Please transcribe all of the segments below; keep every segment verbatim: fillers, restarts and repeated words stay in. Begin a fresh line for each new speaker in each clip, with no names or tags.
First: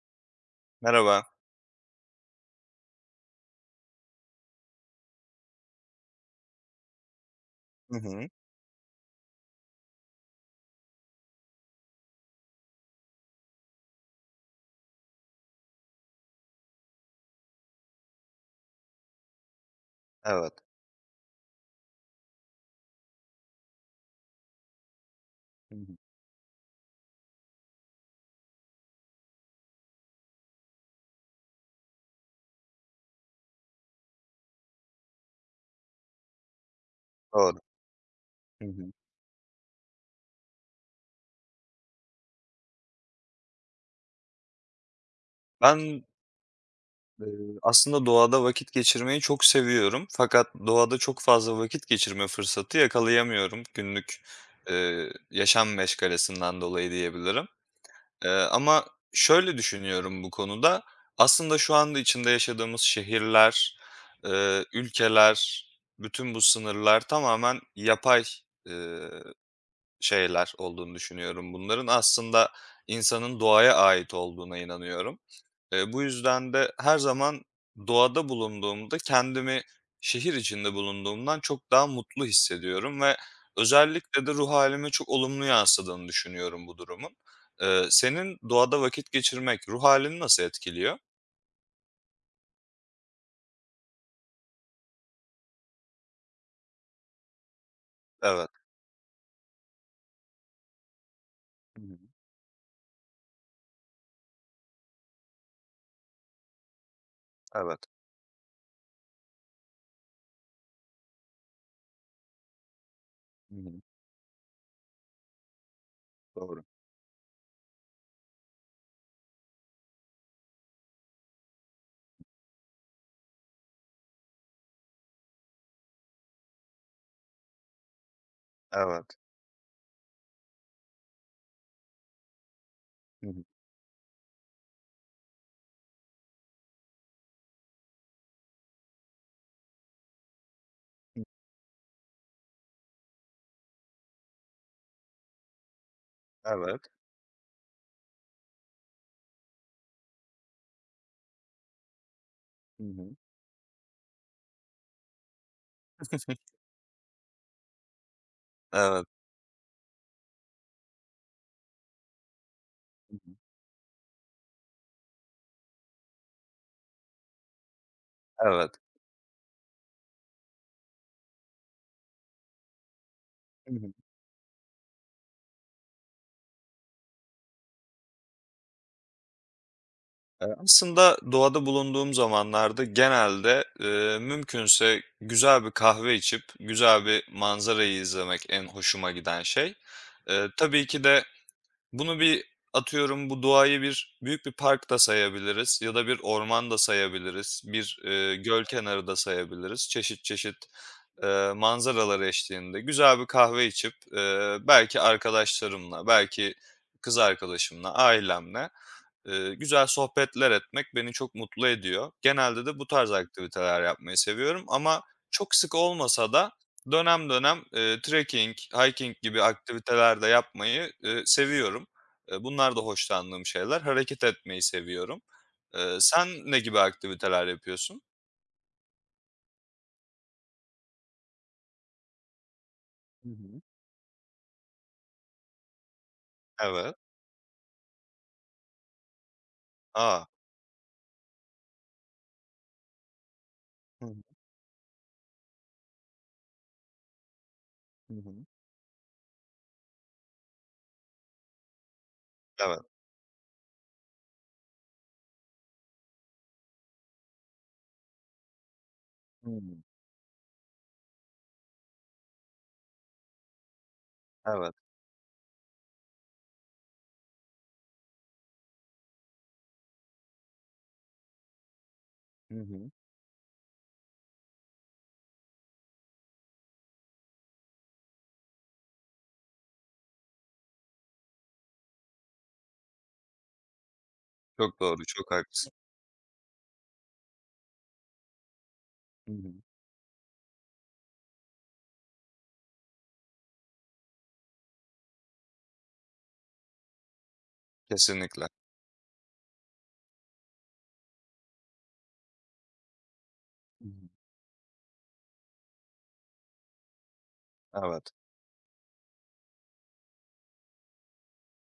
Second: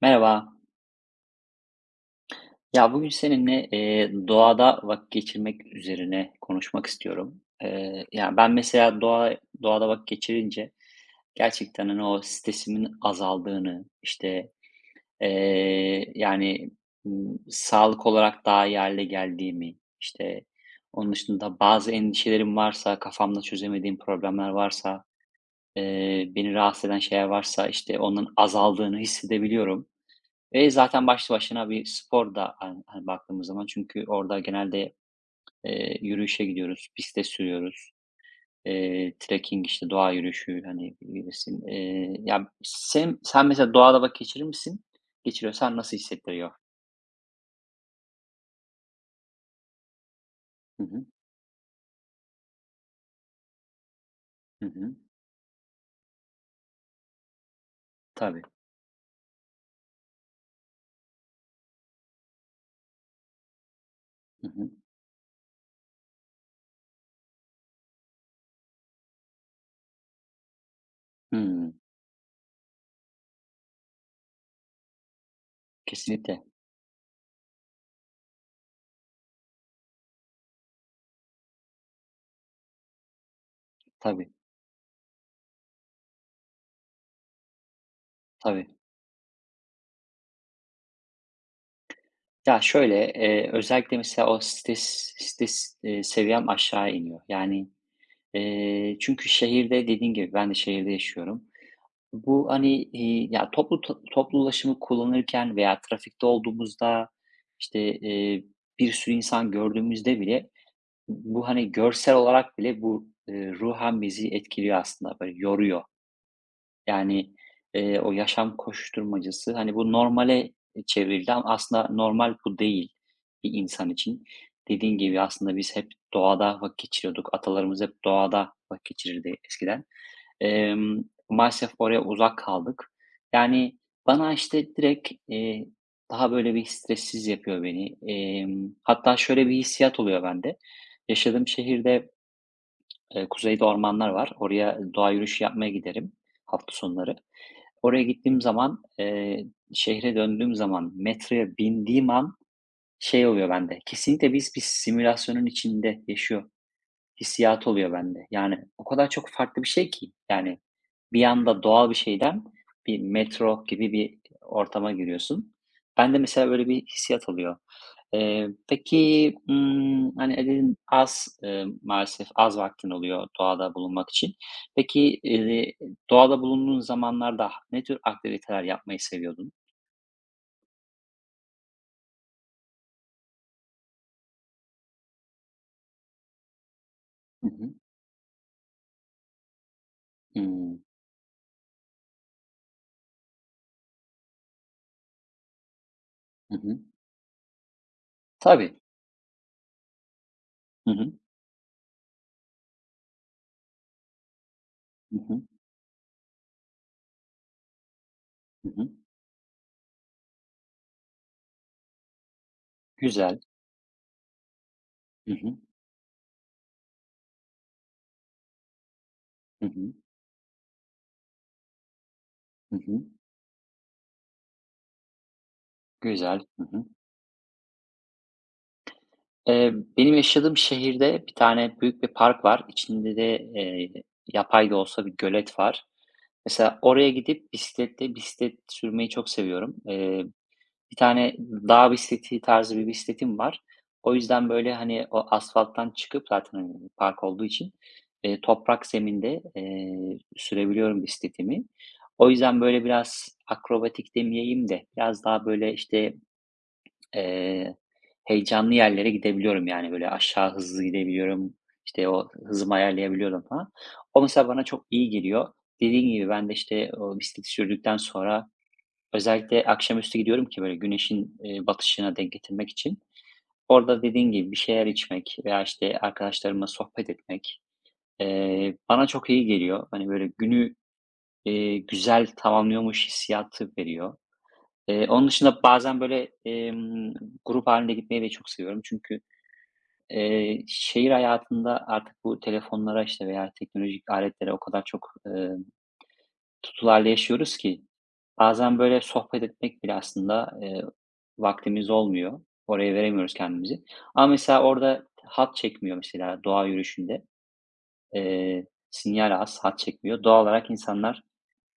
Merhaba.
Merhaba.
Ya bugün seninle eee, doğada vakit geçirmek üzerine konuşmak istiyorum.
Hı
Eee
hı.
yani ben mesela doğa, doğada vakit geçirince gerçekten hani o stresimin azaldığını, işte eee, yani m, sağlık olarak daha iyi hale geldiğimi, işte
Evet.
onun dışında bazı endişelerim varsa, kafamda çözemediğim problemler varsa,
Hı hı.
eee, beni rahatsız eden şeyler varsa işte onun azaldığını hissedebiliyorum. Eee, zaten başlı başına bir spor da hani hani baktığımız zaman çünkü orada genelde, eee, yürüyüşe gidiyoruz, piste
Doğru.
sürüyoruz.
Hı hı.
Eee, trekking, işte, doğa yürüyüşü, hani, bilirsin. Eee, ya, sen sen mesela doğada vakit geçirir misin? Geçiriyorsan nasıl
Ben,
hissettiriyor?
eee, aslında doğada vakit geçirmeyi çok seviyorum fakat
Hı
doğada
hı.
çok fazla vakit geçirme fırsatı yakalayamıyorum günlük,
Hı hı.
eee, yaşam meşgalesinden dolayı diyebilirim. Eee,
Tabii.
ama şöyle düşünüyorum bu konuda, aslında şu anda içinde yaşadığımız şehirler,
Hı
eee,
hı.
ülkeler, bütün bu sınırlar tamamen yapay, eee şeyler olduğunu düşünüyorum
Hımm.
bunların. Aslında insanın doğaya ait olduğuna inanıyorum. Eee, bu
Kesinlikle.
yüzden de her zaman doğada bulunduğumda kendimi şehir içinde bulunduğumdan çok daha mutlu hissediyorum ve özellikle de
Tabii,
ruh halime çok olumlu yansıdığını düşünüyorum bu durumun. Eee, senin
tabii.
doğada vakit geçirmek ruh halini nasıl etkiliyor?
Ya, şöyle, eee, özellikle mesela o stres stres, eee, seviyem aşağı iniyor. Yani,
Evet.
eee, çünkü şehirde dediğin gibi ben de şehirde yaşıyorum.
Hı hı.
Bu, hani, eee, ya, toplu toplu ulaşımı kullanırken veya trafikte olduğumuzda,
Evet.
işte, eee, bir sürü insan gördüğümüzde bile bu, hani, görsel olarak bile bu, eee,
Hı hı.
ruhen bizi etkiliyor aslında, böyle, yoruyor.
Doğru.
Yani, eee, o yaşam koşuşturmacası, hani, bu normale çevrildi ama aslında normal bu değil bir insan için. Dediğin gibi aslında biz hep doğada vakit geçiriyorduk. Atalarımız hep doğada vakit
Evet.
geçirirdi eskiden. Emm, Maalesef oraya uzak kaldık.
Hı hı.
Yani, bana, işte, direkt, eee, daha böyle bir stressiz yapıyor beni. Emm, hatta şöyle bir hissiyat oluyor bende. Yaşadığım şehirde, eee, kuzeyde ormanlar var. Oraya doğa yürüyüşü yapmaya giderim hafta
Evet.
sonları. Oraya gittiğim zaman, eee, şehre döndüğüm zaman metroya bindiğim an
Hı hı.
şey oluyor bende, kesinlikle biz bir simülasyonun içinde yaşıyor hissiyatı oluyor bende. Yani, o
Evet.
kadar çok farklı bir şey ki. Yani, bir anda doğal bir şeyden bir
Hı hı.
metro gibi bir ortama giriyorsun. Bende mesela böyle bir hissiyat oluyor. Eee,
Evet.
peki, ımm, hani, e, dedin az, eee, maalesef az vaktin oluyor doğada bulunmak için. Peki, eee, doğada bulunduğun zamanlarda ne tür aktiviteler yapmayı seviyordun?
Eee, aslında doğada bulunduğum zamanlarda genelde, eee, mümkünse güzel bir kahve içip güzel bir
Hı hı.
manzarayı izlemek en hoşuma giden şey. Eee,
Hımm.
tabii ki de bunu bir atıyorum bu doğayı bir büyük bir park da sayabiliriz ya da bir
Hı
orman da
hı.
sayabiliriz, bir, eee, göl
Tabii.
kenarı da sayabiliriz. Çeşit çeşit,
Hı hı.
eee, manzaralar eşliğinde güzel bir kahve içip, eee, belki
Hı hı.
arkadaşlarımla, belki kız arkadaşımla,
Hı
ailemle
hı.
Eee, güzel sohbetler etmek beni çok mutlu ediyor. Genelde de bu tarz
Güzel.
aktiviteler yapmayı seviyorum ama
Hı
çok
hı.
sık olmasa da dönem dönem, eee, trekking, hiking gibi
Hı hı.
aktiviteler de yapmayı, eee, seviyorum. Eee, bunlar
Hı
da
hı.
hoşlandığım şeyler. Hareket etmeyi seviyorum. Eee, sen
Güzel.
ne
Hı
gibi
hı.
aktiviteler yapıyorsun?
Eee, benim yaşadığım şehirde bir tane büyük bir park var. İçinde
Hı
de,
hı.
eee, yapay da olsa bir gölet var. Mesela
Evet.
oraya gidip bisikletle bisiklet sürmeyi çok seviyorum. Eee,
A!
bir tane dağ bisikleti tarzı bir bisikletim var.
Hı
O
hı.
yüzden, böyle, hani, o asfalttan çıkıp zaten, hani, park olduğu için,
Hı
eee,
hı.
toprak zeminde, eee, sürebiliyorum bisikletimi. O yüzden,
Evet.
böyle, biraz akrobatik demeyeyim de biraz daha, böyle, işte, Eee, heyecanlı yerlere gidebiliyorum,
Hımm.
yani, böyle, aşağı hızlı gidebiliyorum, işte, o hızımı ayarlayabiliyorum falan. O mesela bana
Evet.
çok iyi geliyor. Dediğin gibi ben de, işte, o bisikleti sürdükten sonra özellikle akşamüstü gidiyorum ki böyle güneşin, eee, batışına denk
Hı
getirmek
hı.
için. Orada dediğin gibi bir şeyler içmek veya, işte, arkadaşlarımla sohbet etmek, eee, bana çok iyi geliyor. Hani, böyle günü, eee, güzel tamamlıyormuş hissiyatı veriyor.
Çok doğru,
Eee, onun
çok
dışında
haklısın.
bazen, böyle, emm, grup hâlinde gitmeyi de çok seviyorum. Çünkü,
Hı hı.
eee, şehir hayatında artık bu telefonlara, işte, veya teknolojik aletlere o kadar çok, eee, tutul yaşıyoruz ki
Kesinlikle.
bazen, böyle, sohbet etmek bile aslında, eee, vaktimiz olmuyor. Oraya veremiyoruz kendimizi.
Hı hı.
Ama mesela orada hat çekmiyor mesela doğa yürüyüşünde.
Evet.
Eee, sinyal az, hat çekmiyor. Doğal olarak insanlar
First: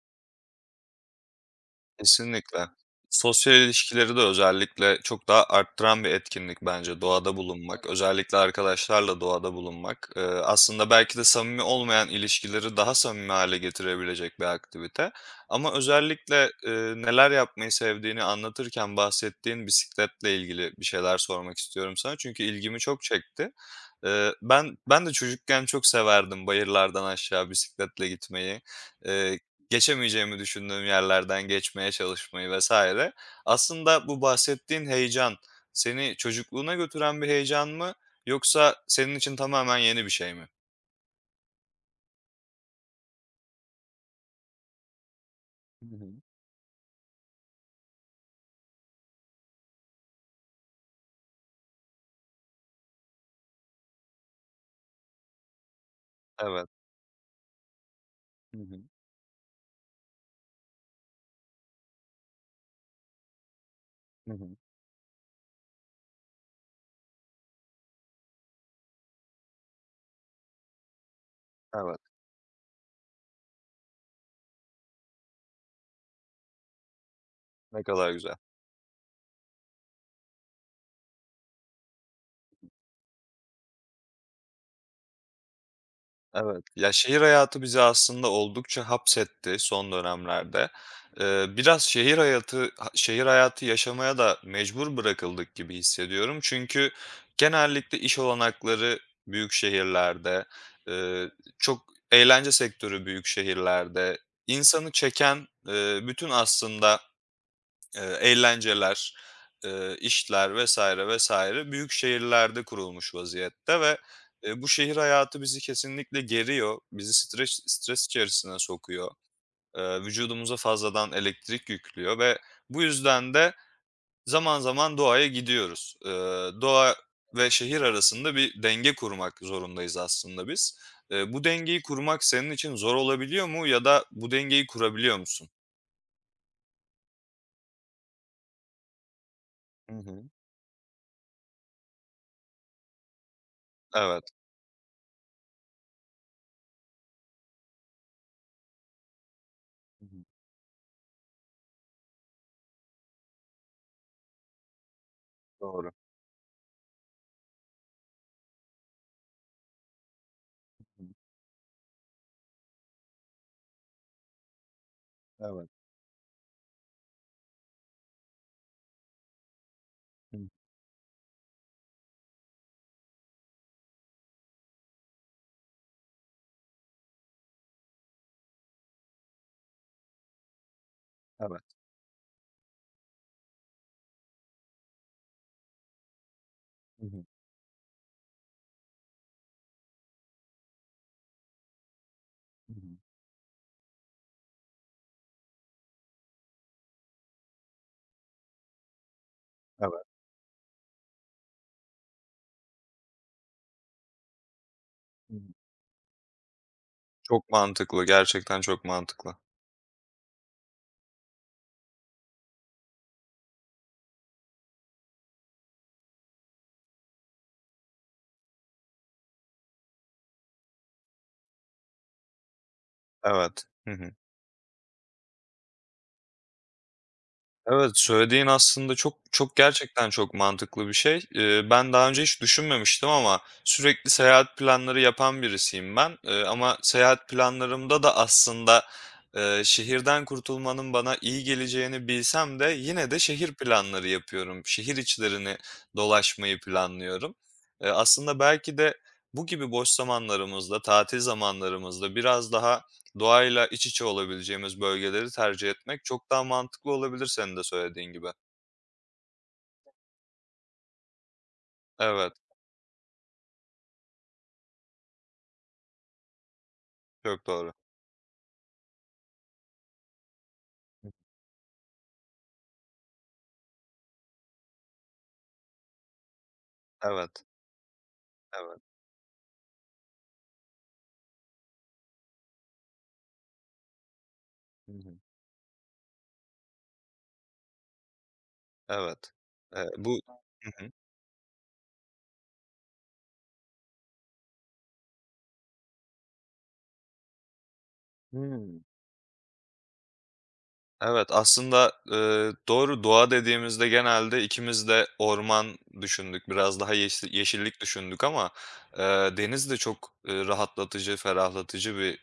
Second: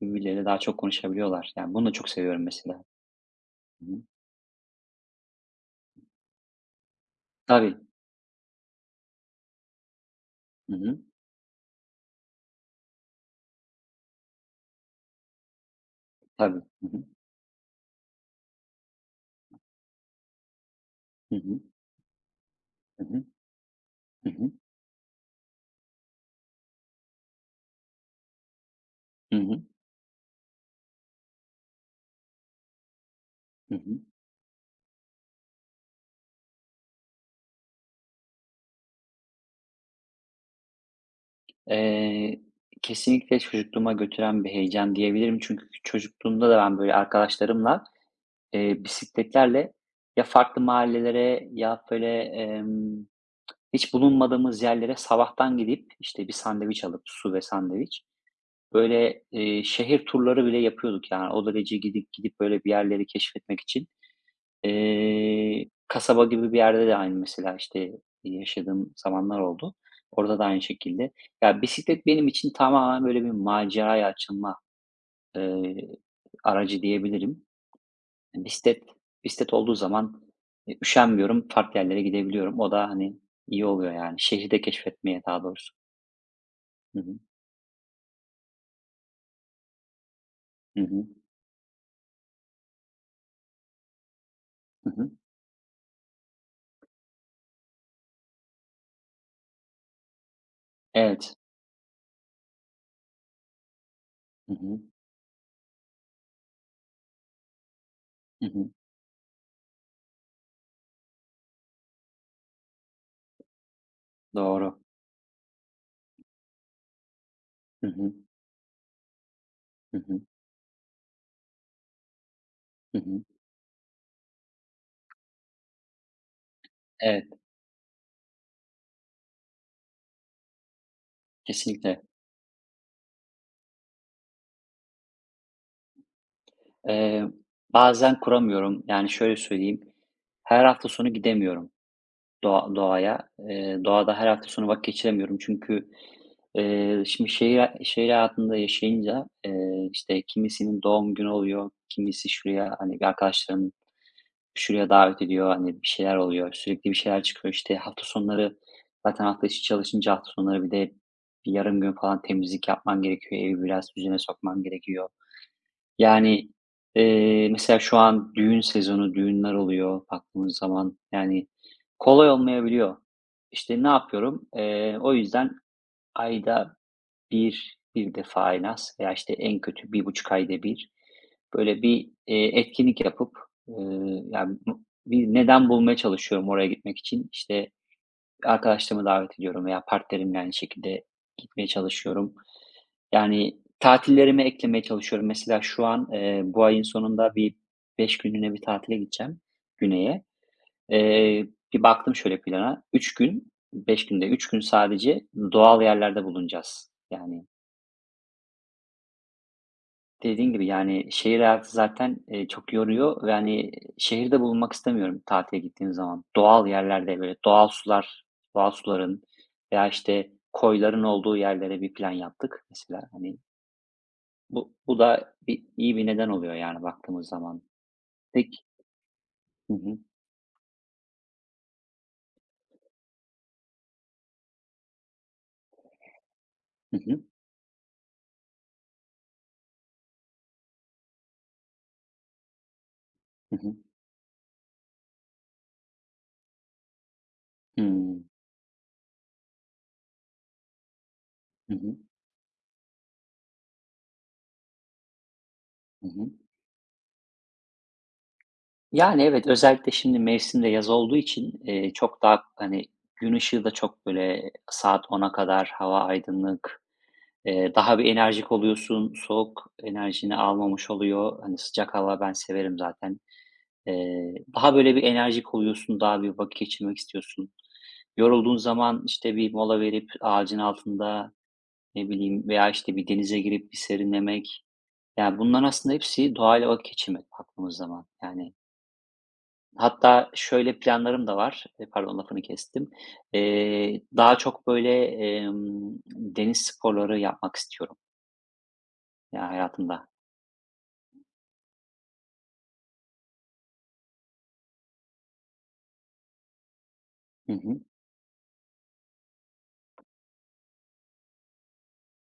birbirleriyle daha çok konuşabiliyorlar. Yani, bunu da çok seviyorum
Kesinlikle.
mesela.
Sosyal
Hı hı.
ilişkileri de özellikle çok daha arttıran bir etkinlik bence doğada
Tabii.
bulunmak. Özellikle arkadaşlarla doğada bulunmak. Eee,
Hı
aslında
hı.
belki de samimi olmayan ilişkileri daha samimi hale getirebilecek bir aktivite ama özellikle,
Tabii.
eee,
Hı hı.
neler yapmayı sevdiğini anlatırken bahsettiğin bisikletle ilgili bir şeyler
Hı
sormak
hı.
istiyorum sana çünkü ilgimi çok
Hı hı.
çekti.
Hı
Eee,
hı.
ben ben de çocukken çok severdim bayırlardan aşağı bisikletle gitmeyi.
Hı
Eee
hı.
Geçemeyeceğimi düşündüğüm yerlerden geçmeye çalışmayı vesaire.
Hı hı.
Aslında bu bahsettiğin heyecan seni çocukluğuna götüren bir heyecan mı yoksa senin için tamamen yeni bir şey mi?
Eee, Kesinlikle çocukluğuma götüren bir heyecan diyebilirim. Çünkü
Hı hı.
çocukluğumda da ben böyle arkadaşlarımla, eee, bisikletlerle ya farklı mahallelere ya böyle, emm, hiç bulunmadığımız yerlere sabahtan gidip, işte, bir
Evet.
sandviç alıp su ve sandviç,
Hı hı.
böyle, eee, şehir turları bile yapıyorduk. Yani o derece gidip gidip böyle bir yerleri keşfetmek için.
Hı hı.
Eee, kasaba gibi bir yerde de aynı mesela, işte, yaşadığım zamanlar oldu. Orada da aynı şekilde. Ya,
Evet.
bisiklet benim için tamamen böyle bir maceraya açılma, eee, aracı diyebilirim.
Ne kadar güzel.
Yani Bisiklet bisiklet olduğu zaman, eee, üşenmiyorum, farklı yerlere gidebiliyorum. O da, hani, iyi oluyor yani. Şehri de keşfetmeye daha doğrusu.
Evet. Ya,
Hı hı.
şehir hayatı bizi aslında oldukça hapsetti son dönemlerde.
Hı hı.
Eee, biraz şehir hayatı ha şehir hayatı yaşamaya da
Hı
mecbur
hı.
bırakıldık gibi hissediyorum. Çünkü genellikle iş olanakları büyük şehirlerde, eee,
Evet.
çok eğlence sektörü büyük şehirlerde,
Hı hı.
insanı çeken, eee, bütün aslında Eee,
Hı hı.
eğlenceler, eee, işler vesaire vesaire büyük şehirlerde kurulmuş vaziyette ve, eee, bu
Doğru.
şehir hayatı bizi kesinlikle geriyor. Bizi streç
Hı
stres
hı.
içerisine sokuyor.
Hı
Eee,
hı.
vücudumuza fazladan elektrik yüklüyor ve bu
Hı hı.
yüzden de zaman zaman doğaya gidiyoruz. Eee, doğa
Evet,
ve şehir arasında bir denge kurmak zorundayız aslında biz. Eee, bu dengeyi
kesinlikle.
kurmak senin için zor olabiliyor mu ya da bu dengeyi kurabiliyor musun?
Eee, Bazen kuramıyorum. Yani, şöyle söyleyeyim,
Hı hı.
her hafta sonu gidemiyorum doğa doğaya. Eee, doğada
Evet.
her hafta sonu vakit geçiremiyorum çünkü, eee, şimdi şehir şehir hayatında yaşayınca, eee,
Hı hı.
işte, kimisinin doğum günü oluyor, kimisi şuraya, hani, bir arkadaşlarım şuraya davet ediyor, hani, bir
Doğru.
şeyler oluyor, sürekli bir şeyler çıkıyor. İşte, hafta sonları zaten hafta içi çalışınca hafta sonları bir de
Hı hı.
bir yarım gün falan temizlik yapman gerekiyor, evi biraz düzene sokman gerekiyor.
Evet.
Yani, eee, mesela şu an düğün sezonu, düğünler oluyor
Hıı.
baktığımız zaman. Yani kolay olmayabiliyor. İşte, ne yapıyorum? Eee, o yüzden ayda bir bir defa en az veya, işte, en kötü bir buçuk ayda bir
Evet.
böyle bir, eee, etkinlik yapıp, ııı, yani, bu bir neden bulmaya çalışıyorum oraya gitmek
Hı hı.
için. İşte, arkadaşlarımı davet ediyorum veya partnerimle aynı şekilde gitmeye çalışıyorum.
Evet. Hı hı.
Yani, tatillerime eklemeye çalışıyorum. Mesela şu an, eee, bu ayın sonunda bir beş günlüğüne bir tatile gideceğim
Evet.
güneye. Eee, Bir baktım şöyle plana, üç gün, beş günde üç gün sadece
Hı hı.
doğal yerlerde bulunacağız. Yani,
Çok mantıklı, gerçekten çok mantıklı.
dediğin gibi, yani, şehir hayatı zaten, eee, çok yoruyor ve, hani, şehirde bulunmak istemiyorum tatile gittiğim zaman. Doğal yerlerde, böyle, doğal sular, doğal suların veya, işte, koyların olduğu yerlere bir plan yaptık mesela. Hani
Evet. Hı hı.
Bu bu da bir iyi bir neden oluyor yani baktığımız zaman.
Evet, söylediğin
Peki.
aslında çok çok
Hı hı.
gerçekten çok mantıklı bir şey. Eee, ben daha önce hiç düşünmemiştim ama sürekli seyahat planları yapan birisiyim ben. Eee, ama
Hı hı.
seyahat planlarımda da aslında, eee, şehirden kurtulmanın bana iyi geleceğini bilsem de yine de şehir
Hı hı.
planları yapıyorum. Şehir içlerini dolaşmayı planlıyorum. Eee,
Hımm.
aslında belki de bu gibi boş zamanlarımızda, tatil
Hı hı.
zamanlarımızda biraz daha doğayla iç içe olabileceğimiz bölgeleri tercih etmek
Hı
çok
hı.
daha mantıklı olabilir senin de söylediğin gibi.
Yani, evet, özellikle şimdi mevsim de yaz olduğu için, eee, çok
Evet,
daha, hani, gün ışığı da çok, böyle, saat ona kadar hava aydınlık,
çok doğru.
eee, daha bir enerjik oluyorsun. Soğuk enerjini almamış oluyor. Hani, sıcak hava ben severim zaten. Eee, daha, böyle, bir enerjik oluyorsun, daha bir vakit geçirmek
Evet,
istiyorsun. Yorulduğun
evet.
zaman, işte, bir mola verip ağacın altında ne bileyim veya işte bir denize girip bir serinlemek.
Hı hı.
Yani bunlar aslında hepsi doğayla vakit geçirmek baktığımız zaman. Yani
Evet. Eee, bu
hatta
Hı
şöyle
hı.
planlarım da var. E, pardon lafını kestim. Eee, daha çok böyle emm, deniz sporları yapmak istiyorum
Hıı.
ya hayatımda.
Evet, aslında, eee, doğru. Doğa dediğimizde genelde ikimiz de orman düşündük, biraz daha yeşil
Hı
yeşillik
hı.
düşündük ama, eee, deniz de çok, eee, rahatlatıcı, ferahlatıcı bir,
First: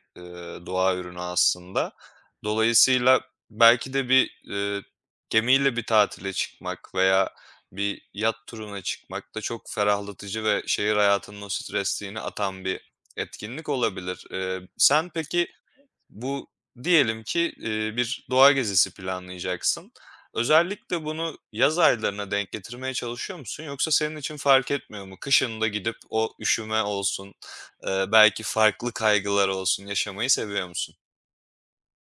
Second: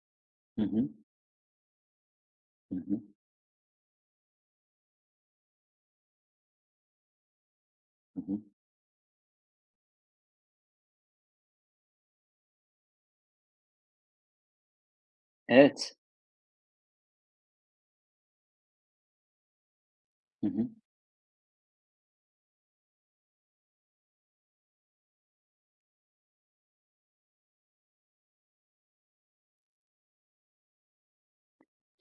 Hı
eee,
hı.
doğa ürünü aslında.
Hı hı.
Dolayısıyla belki de bir, eee, gemiyle bir tatile çıkmak veya bir
Hı
yat
hı.
turuna çıkmak da çok ferahlatıcı ve şehir hayatının o stresliğini atan bir etkinlik olabilir. Eee, sen peki
Evet.
bu diyelim ki, eee, bir doğa gezisi planlayacaksın.
Hı hı.
Özellikle bunu yaz aylarına denk getirmeye çalışıyor musun yoksa senin için fark etmiyor mu? Kışında gidip o üşüme olsun, eee, belki farklı kaygılar olsun yaşamayı seviyor musun?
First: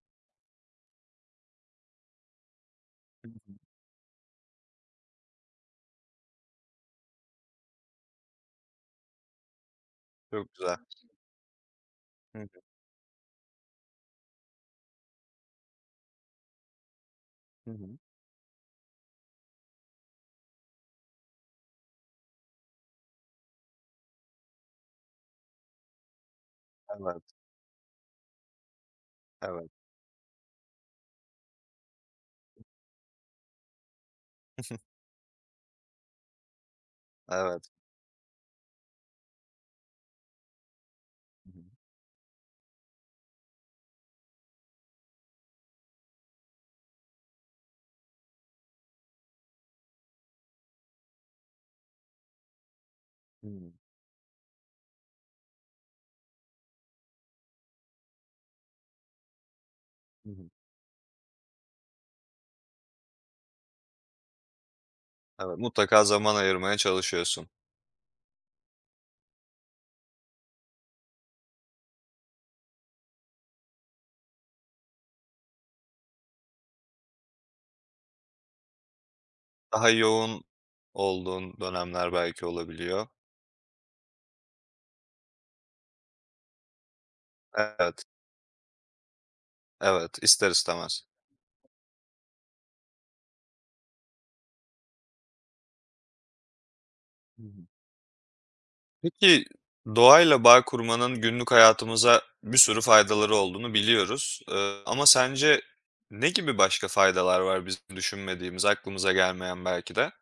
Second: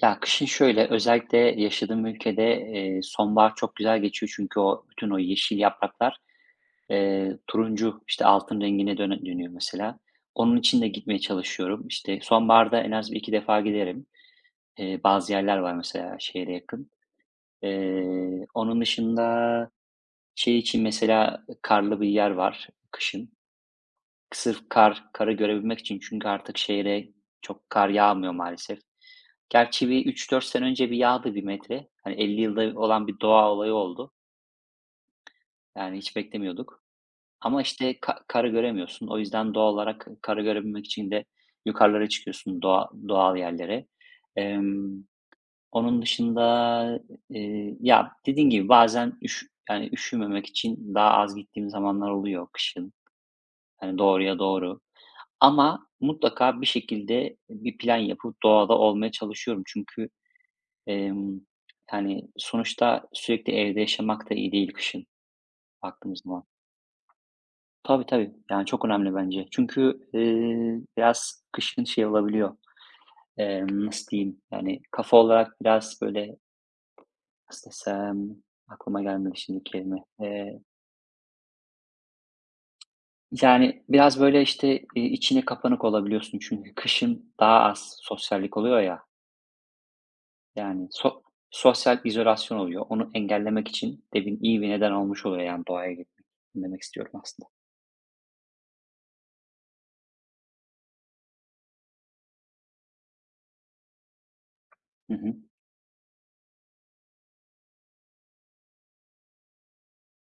Ya kışın şöyle özellikle yaşadığım ülkede, eee, sonbahar çok güzel geçiyor çünkü o bütün o yeşil yapraklar. Eee, turuncu, işte, altın rengine döne dönüyor mesela.
Çok
Onun
güzel.
için de gitmeye çalışıyorum. İşte,
Hı hı.
sonbaharda en az bir iki defa giderim. Eee, bazı yerler var mesela şehre yakın.
Hı hı.
Eee, onun dışında şey için mesela karlı bir yer var kışın. Sırf kar, karı görebilmek için çünkü artık şehre
Evet,
çok kar yağmıyor maalesef.
evet.
Gerçi bir üç dört sene önce bir yağdı bir metre. Hani elli yılda olan bir doğa olayı oldu. Yani hiç beklemiyorduk. Ama,
Evet.
işte, ka karı göremiyorsun. O yüzden doğal olarak karı görebilmek için de
Hı hı.
yukarılara çıkıyorsun doğa doğal yerlere. Emm, Onun dışında, eee, ya, dediğin gibi bazen üş yani, üşümemek için daha az gittiğim zamanlar oluyor kışın.
Hımm.
Hani, doğruya doğru ama mutlaka bir şekilde bir plan yapıp doğada olmaya çalışıyorum. Çünkü,
Hı hı. hı.
emm, yani, sonuçta sürekli evde yaşamak da iyi değil kışın
Evet, mutlaka
baktığımız
zaman
zaman.
ayırmaya çalışıyorsun.
Tabii, tabii. Yani, çok önemli bence. Çünkü, eee, biraz kışın şey olabiliyor, emm, nasıl diyeyim, yani, kafa olarak biraz böyle, nasıl desem, aklıma gelmedi şimdi
Daha
kelime.
yoğun
Eee,
olduğun dönemler belki olabiliyor.
yani, biraz böyle, işte, iii, içine kapanık olabiliyorsun çünkü kışın daha az
Evet,
sosyallik oluyor ya.
evet, ister
Yani,
istemez.
so sosyal izolasyon oluyor. Onu engellemek için de bin iyi bir neden olmuş oluyor, yani, doğaya gitmek. Bunu demek istiyorum
Hı
aslında.
hı. Peki, doğayla bağ kurmanın günlük hayatımıza bir sürü faydaları olduğunu biliyoruz. Eee, ama
Hı hı.
sence ne gibi başka faydalar var bizim düşünmediğimiz, aklımıza gelmeyen belki de?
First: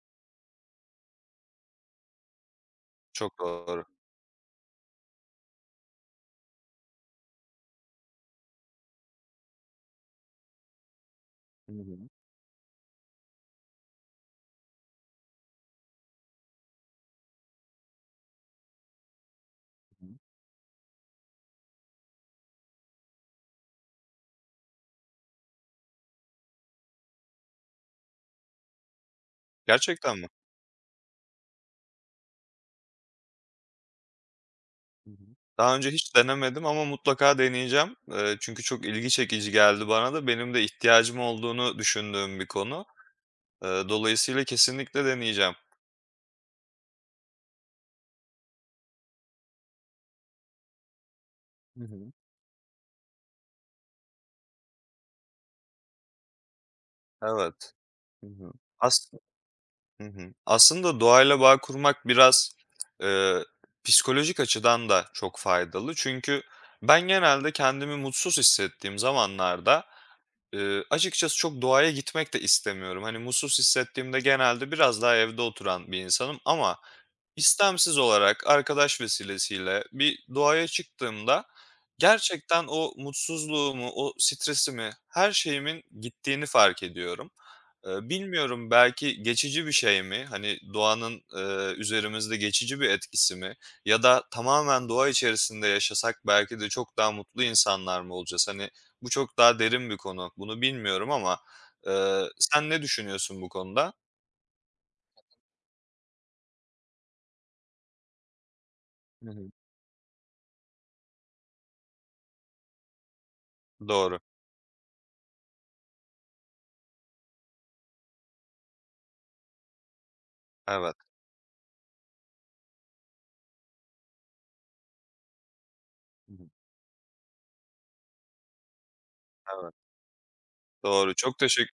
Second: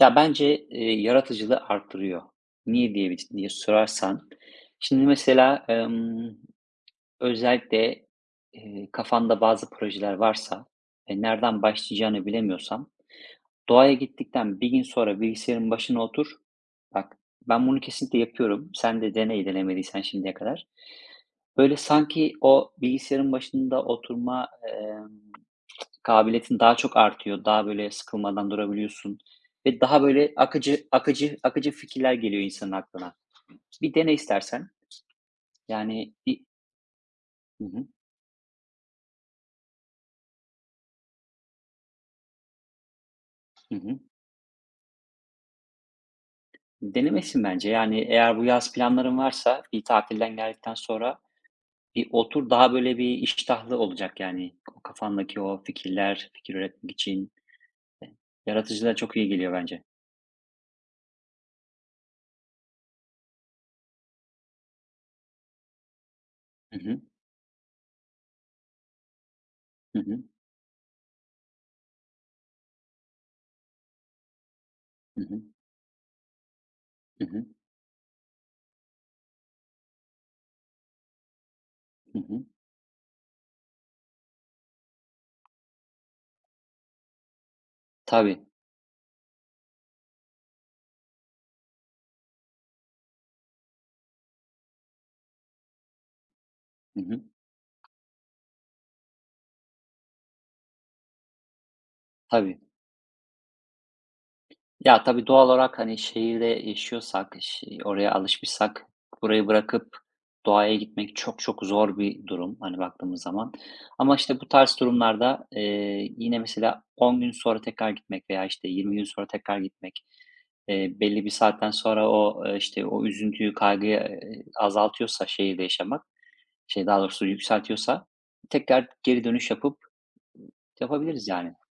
Ya, bence, eee, yaratıcılığı arttırıyor. Niye diye bir
Çok
diye
doğru.
sorarsan, şimdi mesela, emm, özellikle, eee, kafanda bazı projeler varsa ve nereden
Hı hı.
başlayacağını bilemiyorsam, doğaya gittikten bir gün sonra bilgisayarın başına otur. Bak, ben bunu kesinlikle yapıyorum. Sen de deney denemediysen
Hı hı.
şimdiye kadar. Böyle sanki o bilgisayarın başında oturma, emm kabiliyetin daha çok artıyor. Daha böyle sıkılmadan durabiliyorsun ve daha
Gerçekten mi?
böyle akıcı akıcı akıcı fikirler geliyor insanın aklına. Bir dene istersen.
Hı hı. Daha önce
Yani
hiç
bir.
denemedim ama mutlaka
Hı hı.
deneyeceğim. Eee, çünkü çok ilgi çekici geldi bana da. Benim de ihtiyacım olduğunu düşündüğüm bir konu. Eee,
Hı hı.
dolayısıyla kesinlikle deneyeceğim.
Denemesin bence. Yani eğer bu yaz planların varsa bir tatilden geldikten sonra
Hı
bir
hı.
otur daha böyle bir iştahlı olacak yani. O kafandaki o fikirler, fikir üretmek için
Evet.
e,
Hı hı.
yaratıcılığa
As
çok iyi geliyor bence.
Hı hı. Aslında doğayla bağ kurmak biraz, eee, psikolojik açıdan da çok faydalı. Çünkü
Hı hı.
ben genelde kendimi mutsuz hissettiğim zamanlarda,
Hı hı.
eee, açıkçası çok doğaya gitmek de istemiyorum. Hani, mutsuz hissettiğimde genelde biraz daha
Hı
evde
hı.
oturan bir insanım ama
Hı hı.
istemsiz olarak arkadaş vesilesiyle bir doğaya çıktığımda
Hı hı.
gerçekten o mutsuzluğumu, o stresimi, her şeyimin gittiğini fark ediyorum. Eee,
Tabii.
bilmiyorum belki geçici bir şey mi? Hani doğanın, eee, üzerimizde geçici bir etkisi mi? Ya da tamamen doğa içerisinde yaşasak belki de çok
Hı
daha
hı.
mutlu insanlar mı olacağız? Hani bu çok daha derin bir konu. Bunu bilmiyorum ama, eee,
Tabii.
sen ne düşünüyorsun bu konuda?
Ya, tabii doğal olarak, hani, şehirde yaşıyorsak, ş oraya alışmışsak
Hı
burayı
hı.
bırakıp doğaya gitmek çok çok zor bir durum, hani, baktığımız zaman. Ama,
Doğru.
işte, bu tarz durumlarda, eee, yine mesela on gün sonra tekrar gitmek veya, işte, yirmi gün sonra tekrar gitmek, eee,
Evet.
belli bir saatten sonra o, eee, işte, o üzüntüyü, kaygıyı, eee, azaltıyorsa şehirde yaşamak,
Hı hı.
şey, daha doğrusu yükseltiyorsa tekrar geri dönüş
Evet.
yapıp
Doğru.
yapabiliriz
Çok
yani.
teşekkür